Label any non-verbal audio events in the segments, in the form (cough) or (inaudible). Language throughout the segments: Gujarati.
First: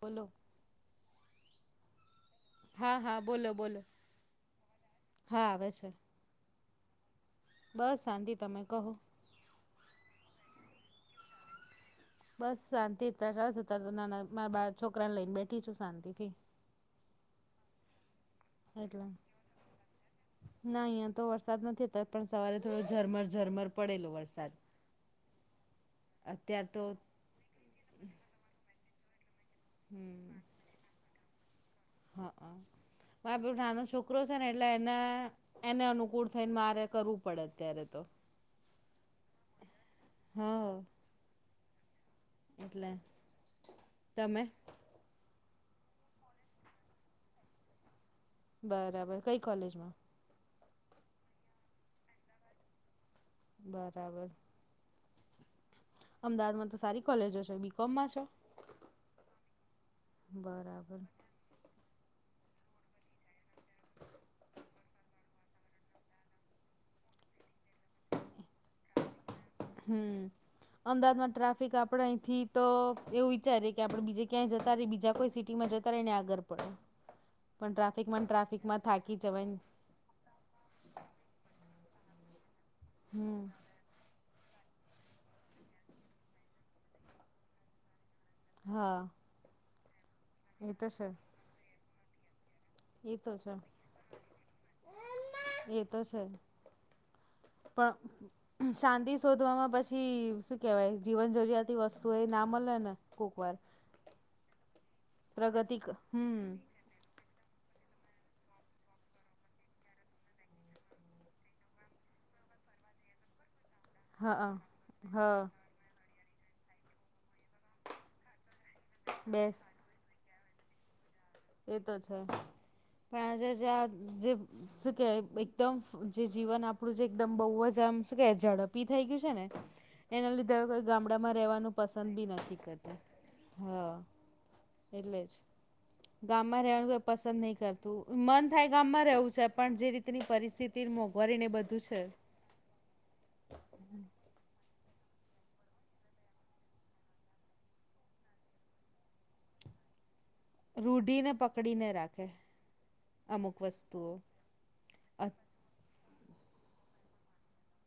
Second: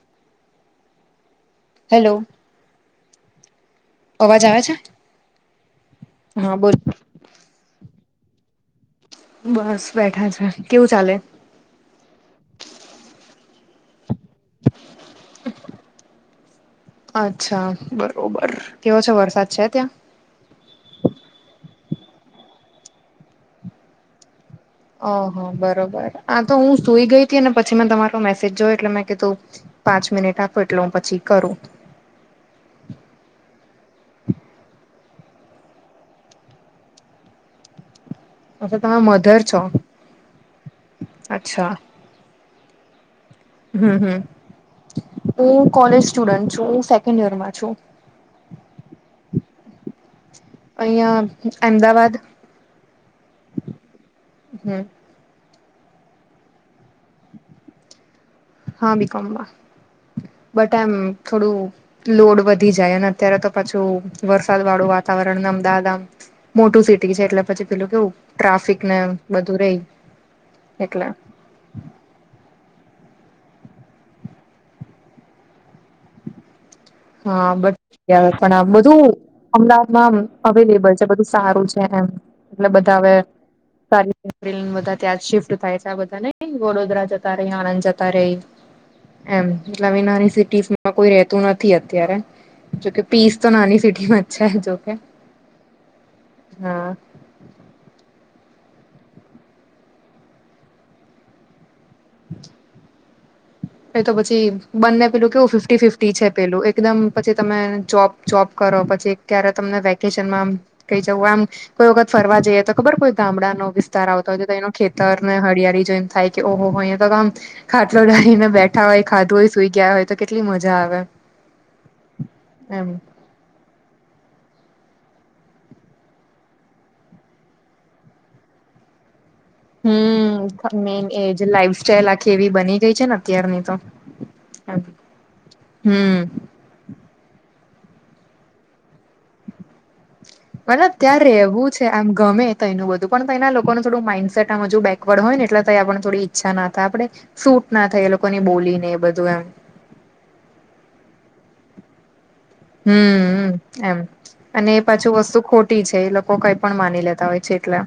બોલો. હેલો. હા, હા, બોલો, બોલો. અવાજ આવે છે? હા, આવે છે. હા, બોલ. બસ, શાંતિ. તમે કહો. બસ બેઠા છે. કેવું ચાલે? બસ, શાંતિ. ત જાજ. નાના બાળ છોકરા ને લઈને બેઠી છું શાંતિથી. અચ્છા, બરોબર. કેવો એટલે છે વરસાદ છે ત્યાં? ના, અહીં તો વરસાદ નથી. તો પણ સવારે થોડો ઝરમર ઝરમર પડેલો વરસાદ. ઓહ હો, બરોબર. આ તો હું સુઈ ગઈ હતી. અને પછી મેં તમારો મેસેજ જોયો, એટલે મેં કી તું. પાંચ મિનિટ હમ આપો, એટલે હું પછી કરું. હા, હ, મારો નાનો છોકરો છે ને, એટલે એના એને અનુકૂળ થઈને મારે કરવું પડે અત્યારે તો. એટલે તમે મધર છો. હા. અચ્છા. એટલે. હમ હમ, તમે? હું કોલેજ સ્ટુડન્ટ છું. સેકન્ડ યરમાં છું. બરાબર. કઈ કોલેજમાં? અહીંયા અહેમદાવાદ. બરાબર. હમ. અમદાવાદમાં તો સારી કોલેજો છે, બી. કોમ. માં છે. હા બીકોમમાં બટ એમ થોડું લોડ વધી જાય અને અત્યારે તો પાછું વરસાદ વાળું વાત. વાતાવરણ ને અમદાવાદ આમ મોટું સિટી છે, એટલે પછી પેલું કેવું ટ્રાફિક ને એમ. બધું રેય. હમ, એટલે અમદાવાદમાં. ટ્રાફિક, આપણે અહીંથી તો એવું વિચારીએ, કે આપણે બીજે ક્યાંય જતા રહી, બીજા કોઈ સિટીમાં જતા રહીને, આગળ. પણણે (unintelligible) (inaudible) હા, બટ પણ બધું જવાય અમદાવાદમાં અવેલેબલ છે. બધું. સારું છે એમ. એટલે બધા હવે. હમ સારી. એપ્રલ બધા ત્યાં શિફ્ટ થાય છે. આ બધા ને વડોદરા જતા રેય, આણંદ જતા રેય. હા. એમ નાની-નાની એ તો સિટીઝમાં છે કોઈ રેતું નથી અત્યારે. જોકે એ પીસ તો છે નાની સિટીમાં છે. જોકે, એ તો છે હા. પણ શાંતિ શોધવામાં, પછી શું કેહેવાય, જીવન જરૂરિયાત. વસ્તુ એ ના મળે ને કોક વાર. એ તો પછી બંને પેલું કેવું પ્રગતિ ફિફ્ટી ક ફિફ્ટી છે હમ પેલું. એકદમ. પછી તમે જોબ જોબ કરો. પછી ક્યારે તમને વેકેશનમાં? કઈ જવું. આમ કોઈ વખત ફરવા જઈએ, તો ખબર કોઈ ગામડાનો. વિસ્તાર આવતા હોય, હા તો એનો ખેતર ને હા હરિયાળી જો. એમ થાય કે, ઓહો હો! અય તો આમ ખાટલો લઈને. બેઠા હોય, ખાધું હોય, સુઈ ગયા હોય, તો કેટલી મજા આવે! એતો છે. એમ પણ આજે જે જે. શું કે, એકદમ જે જીવન આપડું જે એકદમ બહુ જ આમ, શું કે, ઝડપી થઈ ગયું છે ને. એના લીધે હવે હમ કોઈ મેન ગામડામાં એજ રહેવાનું લાઈફ સ્ટાઈલ પસંદ ભી આખી એવી નથી બની ગઈ કરતા. છે ને અત્યારની હ. તો એટલે જ. હમ. માં રહેવાનુંઈ પસંદ નહી કરતું. મન થાય, ગામમાં રહેવું છે. પણ જે રીતની પરિસ્થિતિ મોંઘવારીને બધું છે. તો એનું બધું. પણ તના લોકોનુ થોડું માઈન્ડસેટ આજું બેકવર્ડ હોય ને, એટલે તં આપણ થોડી ઈચ્છા ના થાય આપણે- - સૂટ ના થાય એ લોકોની બોલી ને એ બધું એમ. રૂઢીને પકડીને રાખે હમ અમુક એમ વસ્તુઓ. અને એ પાછું વસ્તુ ખોટી છે એ લોકો કઈ પણ માની લેતા હોય છે એટલા.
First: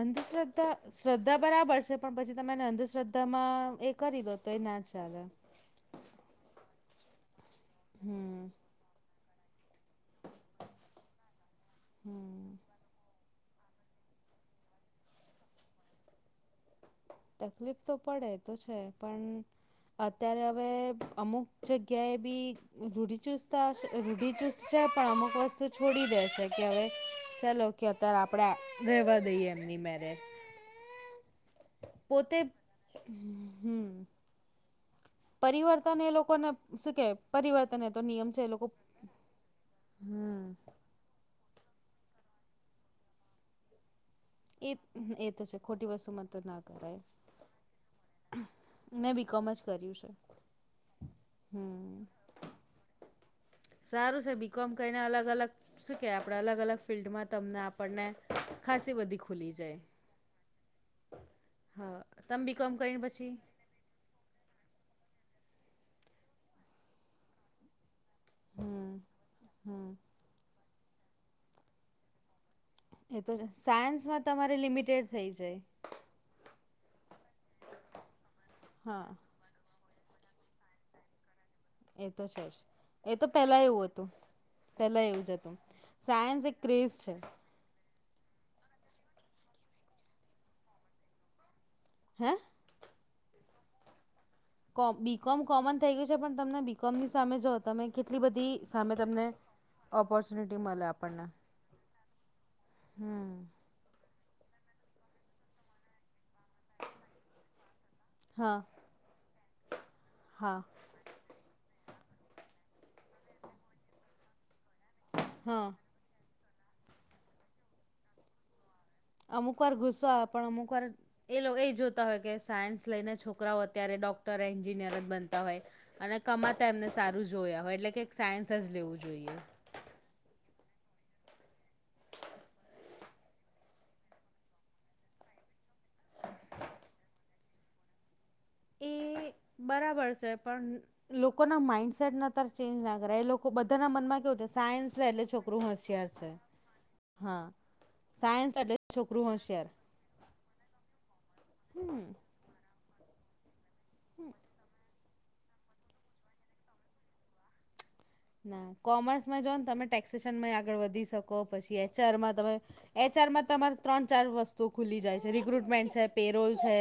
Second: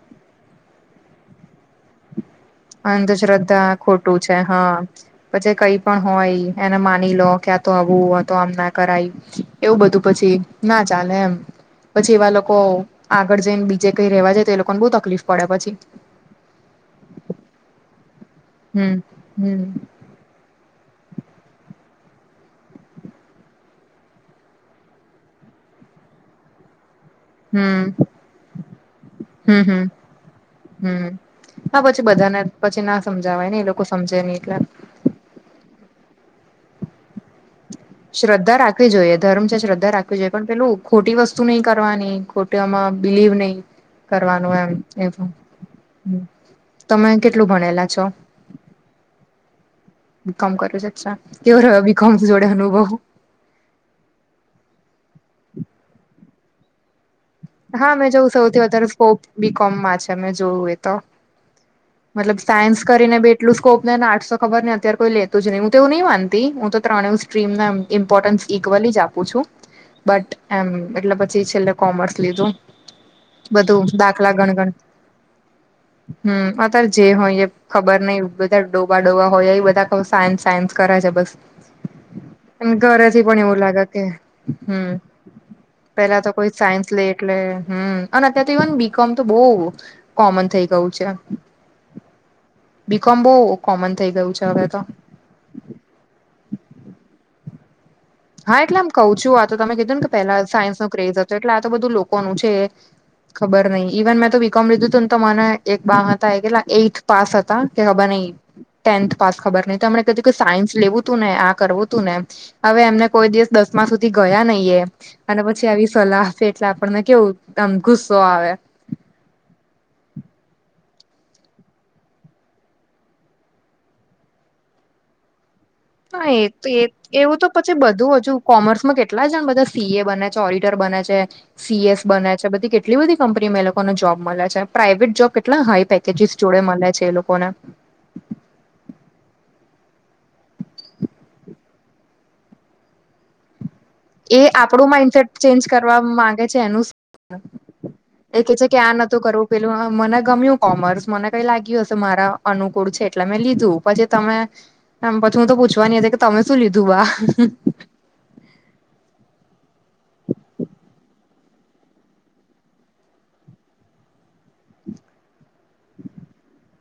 અંધશ્રદ્ધા શ્રદ્ધા બરાબર છે. પણ પછી તમે એને અંધશ્રદ્ધા અંધશ્રદ્ધામાં એ ખોટું કરી દો છે તો એ હા ના ચાલે પછી કઈ પણ હોય એને માની લો. ક્યાં તો આવું તો હમ આમ એવું બધું પછી ના ચાલે એમ પછી એવા હમ લોકો. લોકો આગળ જઈને બીજે કઈ રેવા જાય તો એ લોકો ને બહુ તકલીફ પડે પછી. તકલીફ તો પડે તો છે હમ પણ હમ અત્યારે હવે અમુક જગ્યાએ બી. રૂઢીચુસ્ત રૂઢિચુસ્ છે પણ અમુક વસ્તુ છોડી દે છે કે હવે ચાલ ઓકે હમ અત્યારે આપણે રહેવા દઈએ હમ એમની હમ મેરેજ. હમ હા પછી બધાને પછી ના સમજાવાય ને એ હમ લોકો સમજે નહી એટલા. પરિવર્તન એ લોકોને શું ક. પરિવર્તન એ તો નિયમ છે એ શ્રદ્ધા લોકો રાખવી જોઈએ ધર્મ છે શ્રદ્ધા રાખવી જોઈએ પણ હમ પેલું ખોટી વસ્તુ નહ કરવાની ખોટ આમાં બિલીવ નહી. કરવાનું એમ એ એ એવું તો છે ખોટી વસ્તુમાં તો ના કરાય તમે કેટલું ભણેલા છો? મેં બીકોમ જ કર્યું છે. બીકોમ કરું છ અચ્છા કેવો રહ હમ બીકોમ જોડે અનુભવ? સારું છે બી કોમ કરીહીને અલગ અલગ શું કે આપડે અલગ અલગ ફિલ્ડમાં તમને હા આપણને મે જોવું સૌથી વધારે ખાસી બધી સ્કોપ ખુલી જાય બીકોમમાં છે મે જોવું એ તો. હા મતલબ તમે બીકોમ સાયન્સ કરીને બે પછી એટલું સ્કોપને આર્સો ખબર ને અત્યારે કોઈ લેત જ નહીં હ તો એવું નં માનતી હું તો ત્રણેય સ્ટ્રીમ નામ ઇમ્પોર્ટન્સ ઇક્વલ હમ જ આપું છું હમ બટ એમ એટલે પછી છેલ્લે કોમર્સ લીધું. એ તો છે બધું સાયન્સમાં દાખલા તમારે ગણગણ લિમિટેડ થઈ જાય. હમ અત્યારે જે હોય એ ખબર નહિ બધા ડોબા હા ડોબા હોય એ બધા સાયન્સ સાયન્સ કરાય છે બસ એ તો છે જ એ એ ઘરેથી તો પણ એવું પહેલાં લાગે કે. હતું હમ્મ પહેલાં એવું જ હતું પેલા તો કોઈ એક સાયન્સ ક્રેઝ લે છે એટલે- - હ અને અત્યારે તો ઇવન બીકોમ તો બઉ કોમન થઈ ગયું છે. હે? બીકોમ બહુ કોમન થઈ ગયું છે. હવે તો બીકોમ કોમન થઈ ગયું છે પણ તમને બીકોમ ની સામે જો તમે- - હા એટલે આમ કઉ છું આ તો તમે કીધું ને કે પેલા ઓપોર્ચ્યુનિટી સાયન્સ મળે નો ક્રેઝ આપણને હતો એટલે આ તો બધું લોકોનું છે. હમ ખબર નહી ઇવન મેં તો વી મ લીધું તું ને તો મને એક બા હતા એલા એઈથ પાસ હતા કે ખબર નહ હા ટેન્થ પાસ ખબર ન તોમ ક કે હા સાયન્સ લેવું તું ને આ કરવું તું ને હવે એમને કોઈ દિવસ દસમા સુધી ગયા નહીિ એ અને પછી હા આવી સલાહ છે એટલે આપણને કેવું આમ ગુસ્સો આવે. અમુક વાર ઘુસો પણ અમુક વાર એ લોકો એ જોતા હોય કે સાયન્સ લઈને છોકરાઓ અત્યારે ડોક્ટર એન્જિનિયર જ બનતા હોય. અને હા એ તો કમાતા એ એમને સારું એવું તો જોયા પછી હોય એટલે કે બધું હજુ સાયન્સ જ કોમર્સમાં લેવું કેટલા જોઈએ જણ બધા સી એ બને છે ઓડિટર બને છે. સીએએસ બને્યા છે બધી કેટલી બધી કંપનીમાં એ લોકોને જોબ મળે છે પ્રાઇવેટ જોબ કેટલા હાઈ પેક- - તેજી જોડે મળે છે એ લોકોના એ (inaudible) બરાબર છે પણ લોકોના માઈન્ડસેટ ના ત ચેન્જ ના કરે એ લોકો બધાના મ એ આપણું માઇન્ડસેટ ચેન્જ કરવા મામાંગે છે એનું હા એ સાયન્સ કે છે એટલે કે આ નોતો છોકરું કરવું હોશિયાર પેલું મને ગમ્યું કોમર્સ મને કઈ લાગ્યું હશે હમ મારા અનુકૂળ છે એટલે મેં લીધું પછી તમે આમ પછી હું તો પૂછવાની હતી કે તમે શું લીધું બા ના કોમર્સમાં જો ને તમે ટેક્સેેશનમાં આગળ વધી શકો પછી એચઆરમાં તમે એચઆરમાં તમારે ત્રણ ચાર વસ્તુ ખુલી જાય છે, રિક્રુટમેન્ટ છે, પેરોલ છે,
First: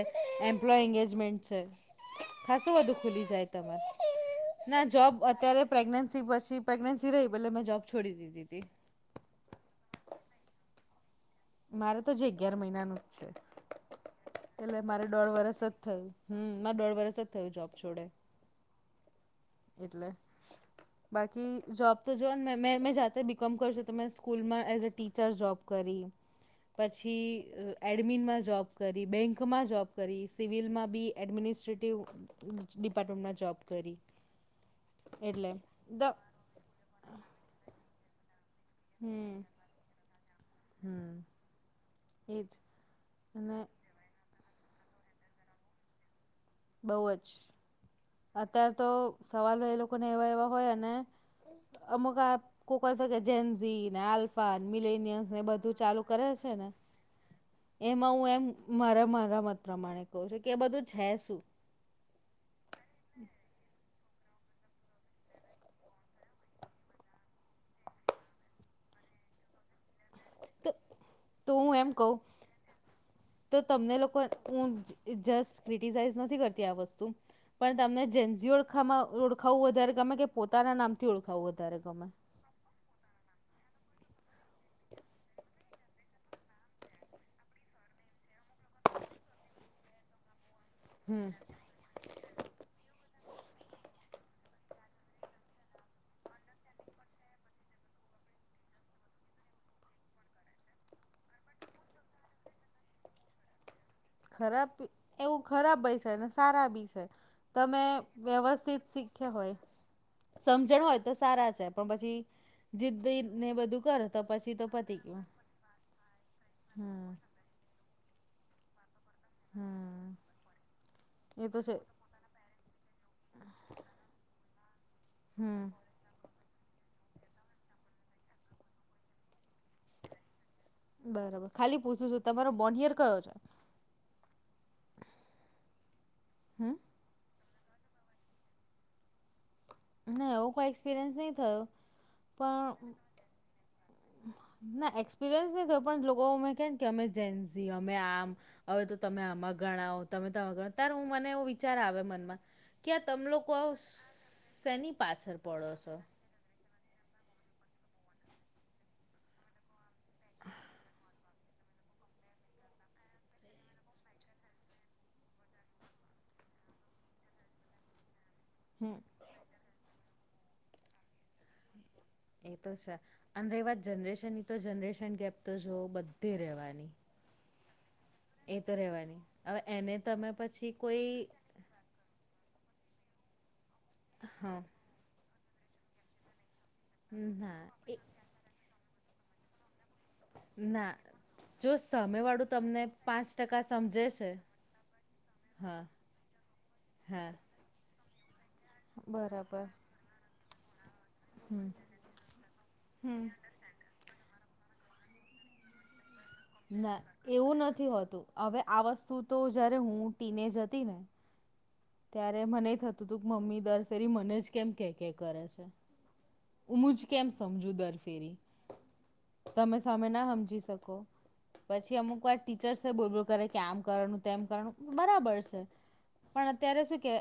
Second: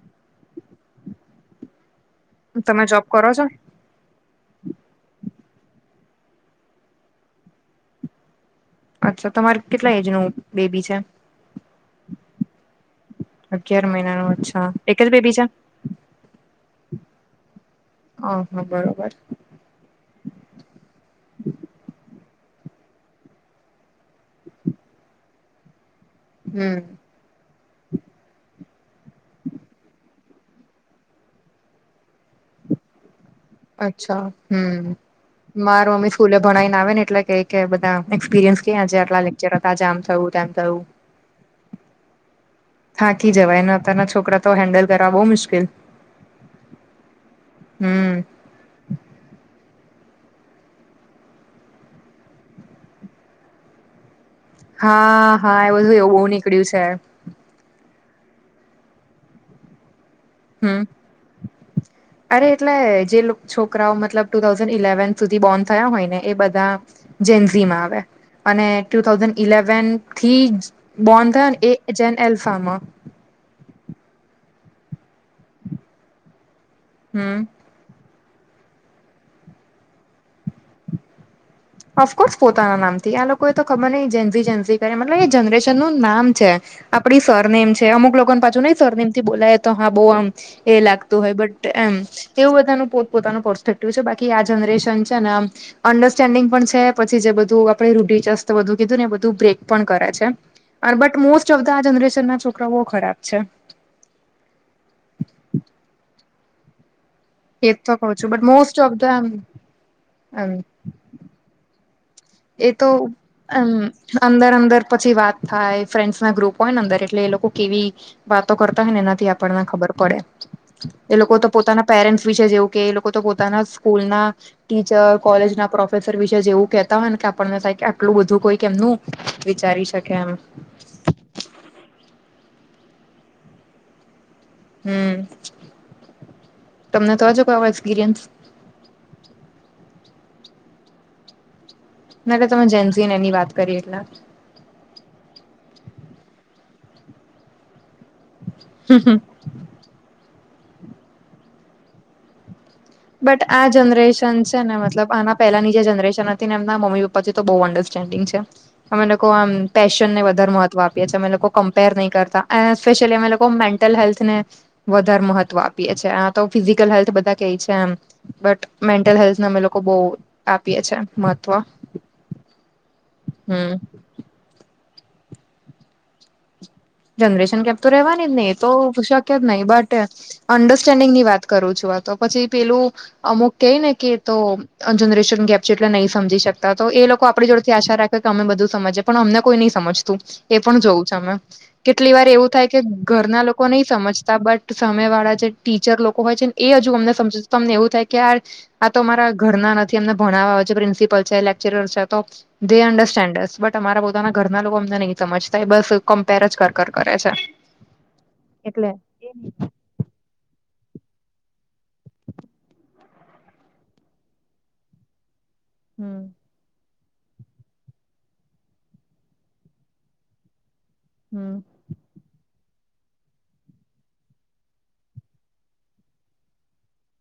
એમ્પ્લોય એંગેજમેન્ટ છે, ખાસું તમે બધું જોબ ખુલી કરો છો જાય તમે ના જોબ અત્યારે પ્રેગ્નેન્સી પછી પ્રેગનન્સી રહી પલે મેં જોબ છોડી દીધી તી અચ્છા તમારે કેટલા એજ નું બેબી છે? મારે તો જે અગિયાર મહિનાનું જ છે. અગિયાર મહિના નું અચ્છા એટલે એક મારે જ દોઢ બેબી છે વરસ જ થયું હમ મારે દોઢ વરસ જ થયું જોબ છોડે હ હા બરોબર એટલે. બાકી જોબ તો જો ને મે મે જાતે બીકોમ કર છું તો સ્કૂલમાં એઝ અ ટીચર જોબ કરી હમ પછી એડમિનમાં જૉબ કરી બેંકમાં જોબ કરી સિવિલમાં બી એડમિનિસ્ટ્રેટિવ ડિપાર્ટમેન્ટના જોબ કરી અચ્છા હમ એટલે માર દ મમ્મી સ્કૂલે ભણાવને આવે ને એટલે કઈ કે બધા એક્સપિરિયન્સ કે આજે આટલા હમ લેક્ચર હતા આમ થવું તેમ થયું હમ એ જ થાંકી જવાય અને અતારના છોકરા તો હેન્ડલ કરવા બો મુશ્કેલ બોવ જ હમ. અત્યાર તો સવાલો એ લોકોને એવા એવા હોય અને અમુકા કોક છે, કે જેન્ઝીન આલ પા મિલેનિયન્સ હા એ હા બધું ચાલુ એવું બહુ કરે છે, નીકળ્યું ને એમાં હું એમ મારા મારા મત પ્રમાણે કહ છું કે એ હમ બધું છે, શું અરે એટલે જે છોકરાઓ મતલબ ટુ થાઉજન ઇલેવન સુધી બોર્ન થયા હોય ને એ બધા જેનઝીમાં આવે અને ટુ થાઉઝન્ડ ઇલેવનથી તો બોન થયો તો ને હું એમ એ કહું જેન એલ્ફામાં તો તમને લોકો હું જસ્ટ ક્રિટિસાઈઝ નથી કરતી આ વસ્તુ હમ પણ તમને જેન્જી ઓળખ ઓળખાવું વધારે ગમે કે પોતાના નામથી ઓળખાવું વધારે ગમે ઓફકોર્સ પોતાના નામથી આ લોકો એ તો ખબર નય જેઝન્સી જેઝન્સી કરે મતલબ એ જનરેશન નું નામ છે. આપણી સરનેમ છે, અમુક લોકોને પાછું નહી સરનેમ થી બોલાય તો હા બો આમ એ લાગતું હમ હોય બટ એમ કેવું બધાનું પોત પોતાનું પર્સ્પેક્ટિવ છે, બાકી આ જનરેશન છે, ને આમ અન્ડરસ્ટેન્ડિંગ પણ છે, પછી જે બધું આપડે રૂઢિ ચસ્ત બધું કીધું ને એ બધું બ્રેક પણ કરે છે. અર બટ મોસ્ટ ઓફ ધ આ જનરેશન ના છોકરાઓ ખરાબ છે. ખરાબ એવું ખરાબ બય છે, અને સારા બી છે. એ તમે તો કઉ છું બટ મોસ્ટ વ્યવસ્થિત ઓફ ધ શીખ્યા એમ હોય સમજણ હોય તો સારા છે, પણ પછી એ તો જીદને એમ બધું કરો તો અંદર પછી તો અંદર પતી પછી ગયું વાત થાય ફ્રેન્ડસના ગ્રુપ હોય ને અંદર હમ એટલે એ લોકો કેવી વાતો કરતા હોય ને એનાથી આપણને ખબર હમ પડે એ લોકો તો પોતાના પેરેન્ટસ વિશે જેવું કે લો કો પોતાના સ્કૂલ ના ટીચર હમ કોલેજના પ્રોફેસર વિશે જેવું કે તા હોય ને કે આપણને થાય કે આટલું બધું કોઈક એમનું વિચારી શકે એમ બરાબર ખાલી પૂછું છું તમારો બોંડિયર કયો છે? હમ હમ તમને તોજો કો એક્સપિરિયન્સ ના એવું કોઈ એક્સપિરિયન્સ નહી થયો (unintelligible) તમે પણ જેન્સીન એની વાત કરી એટલે ના એક્સપિરિયન્સ નહી થયો પણ લોકો અમે કે કે અમે જેન્સી અમે આમ અવે તો તમે આમાં ગણાવ તમે તો ગણ ત્યારે હું મને એવ વિચાર આવે મનમાં કે આ તમે બટ લોકો આ જનરેશન છે, ને શેની મતલબ આના પાછળ પડો પહેલાની જે છો જનરેશન હ તી એમના મમ્મી પપ્પા જે તો બો અંડરસ્ટેન્ડિંગ છે, અમે લોકો આમ પેશનને વધારે મહત્વ આપએ છે અમે લોકો કમ્પેર નહીં કરતા સ્પેશિયલી અમે લોકો મેન્ટલ હેલ્થને વધાર મહત્વ આપીએ છે આ તો ફિઝિકલ હેલ્થ બધા કે છે કેમ બટ હમ મેન્ટલ હેલ્થને અમે લોકો બઉ આપીએે છે મહત્વ એ તો છે અને રહી હમ વાત જનરેશન ની તો જનરેશન ગેપ તો જો બધે રહેવાની જનરેશન કેપ તો રેવાની જ ને એ તો શક્ય રહેવાની જ હવે નહી એને બટ તમે પછી કોઈ અન્ડરસ્ટેન્ડિંગની વાત કરું છું તો પછી પેલું અમુક કેઈ ને કે તો હા જનરેશન ગેપ છે એટલે નહીં સમજી શકતા તો એ લોકો આપડી ના જોડેથી આશા રાખે અમે બધું સમજ પણ અમને કોઈ નહી સમજતું એ પણ ના જોયું છે અમે જો એટલી વાર સામેવાળું એવું થાય કે તમને પાંચ ઘરના ટકા લોકો નહીં સમજે છે સમજતા બટ સામેવાળા જે હા ટીચર લોકો હોય છેને એ હજુ અમને હા સમજ તમને એવું થાય કે યાર આ તો અમારા બરાબર ઘરના જે અમને ભણવા આવે છે પ્રિન્સપલ છે લેક્ચર (unintelligible) તો (unintelligible) તમારા પોતાના ઘરના લોકો અમને નહી સમજતા બસ કમ્પેર જ કર કર ના કરે છે એવું નથી હોતું હવે આ એટલે વસ્તુ તો જયારે હું ટીનેજ હતી ને ત્યારે મને થતું હતું કે મમ્મી દર ફેરી મને જ કેમ કેય કેય કરે છે હમ હું જ કેમ સમજુ દર ફેરી તમે સામે ના હમજી શકો હમ પછી અમુક વાર ટીચર્સે બોલ બોલ કરે કે આમ કરવાનું તેમ કરવાનું બરાબર છે ત્યારે છે કે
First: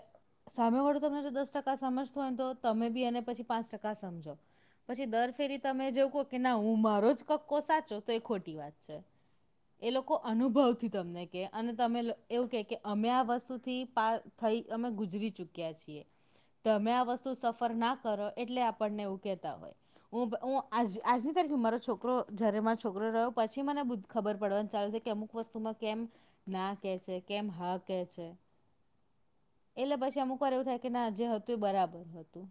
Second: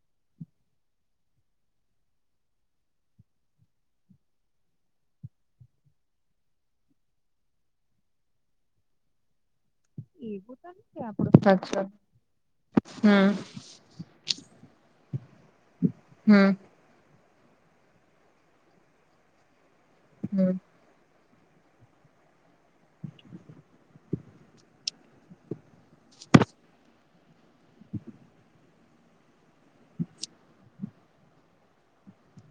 સામેવાળું તમને જો દસ ટકા સમજતું હોય ને તો તમે બી એને પછી પાંચ ટકા સમજો પછી દર ફેરી તમે જેવું કહો કે ના હું મારો જ કકો સાચો તો એ ખોટી વાત છે (inaudible) એ લોકો એવું તો અનુભવથી નથી તમને કે આપડો અને અચ્છા તમે એવું કે કે અમે આ હમ વસ્તુથી પા થઈ અમે ગુજરી ચુક્યા છીએ હમ ત અમે આ વસ સફર ના કરે એટલે આપણને એવું કેતા હોય હમ (unintelligible) આજ આજની તારીખે મારો છોકરો જ્યારે મારો છોકરો રહ્યો પછી મને બધું ખબર પડવાની ચાલે છે કે અમુક વસ્તુમાં કેમ ના કે છે કેમ હા કે છે એટલે પછી અમુક વાર એવું થાય કે ના જે હતું એ બરાબર હતું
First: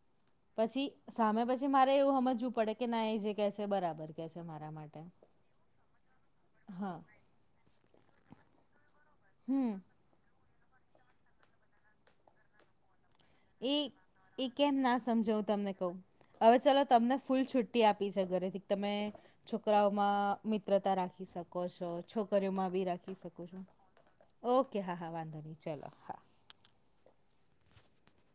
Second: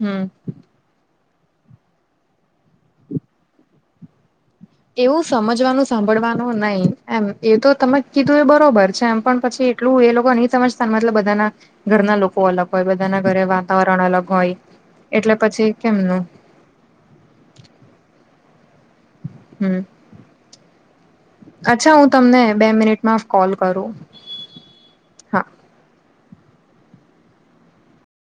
હમ પછી સામે પછી મારે એવું સમજવું પડે કે ના એ જે કહે છે બરાબર કે છે મારા મા એવું સમજવાનું સાંભળવાનું નહી હા એમ એ તો તમે કીધું એ બરોબર છે એમ પણ પછી હમ એટલું એ લોકો નહી સમજતા મતલબ બધાના ઘરના લોકો અલગ હોય બધા ના ઘરે એ વાતાવરણ અલગ એ હોય કેમ ના એટલે સમજાવ પછી તમને કહું કેમનું હવે ચાલો તમને ફૂલ છુટ્ટી આપી છે ઘરેથી તમે હમ છોકરાઓમાં મિત્રતા રાખી શકો છો અચ્છા હું તમને બે છોકરીઓમાં બી રાખી મિનિટમાં શકો કોલ છો કરું ઓકે હા હા વાંધો નહી ચલો હા (inaudible)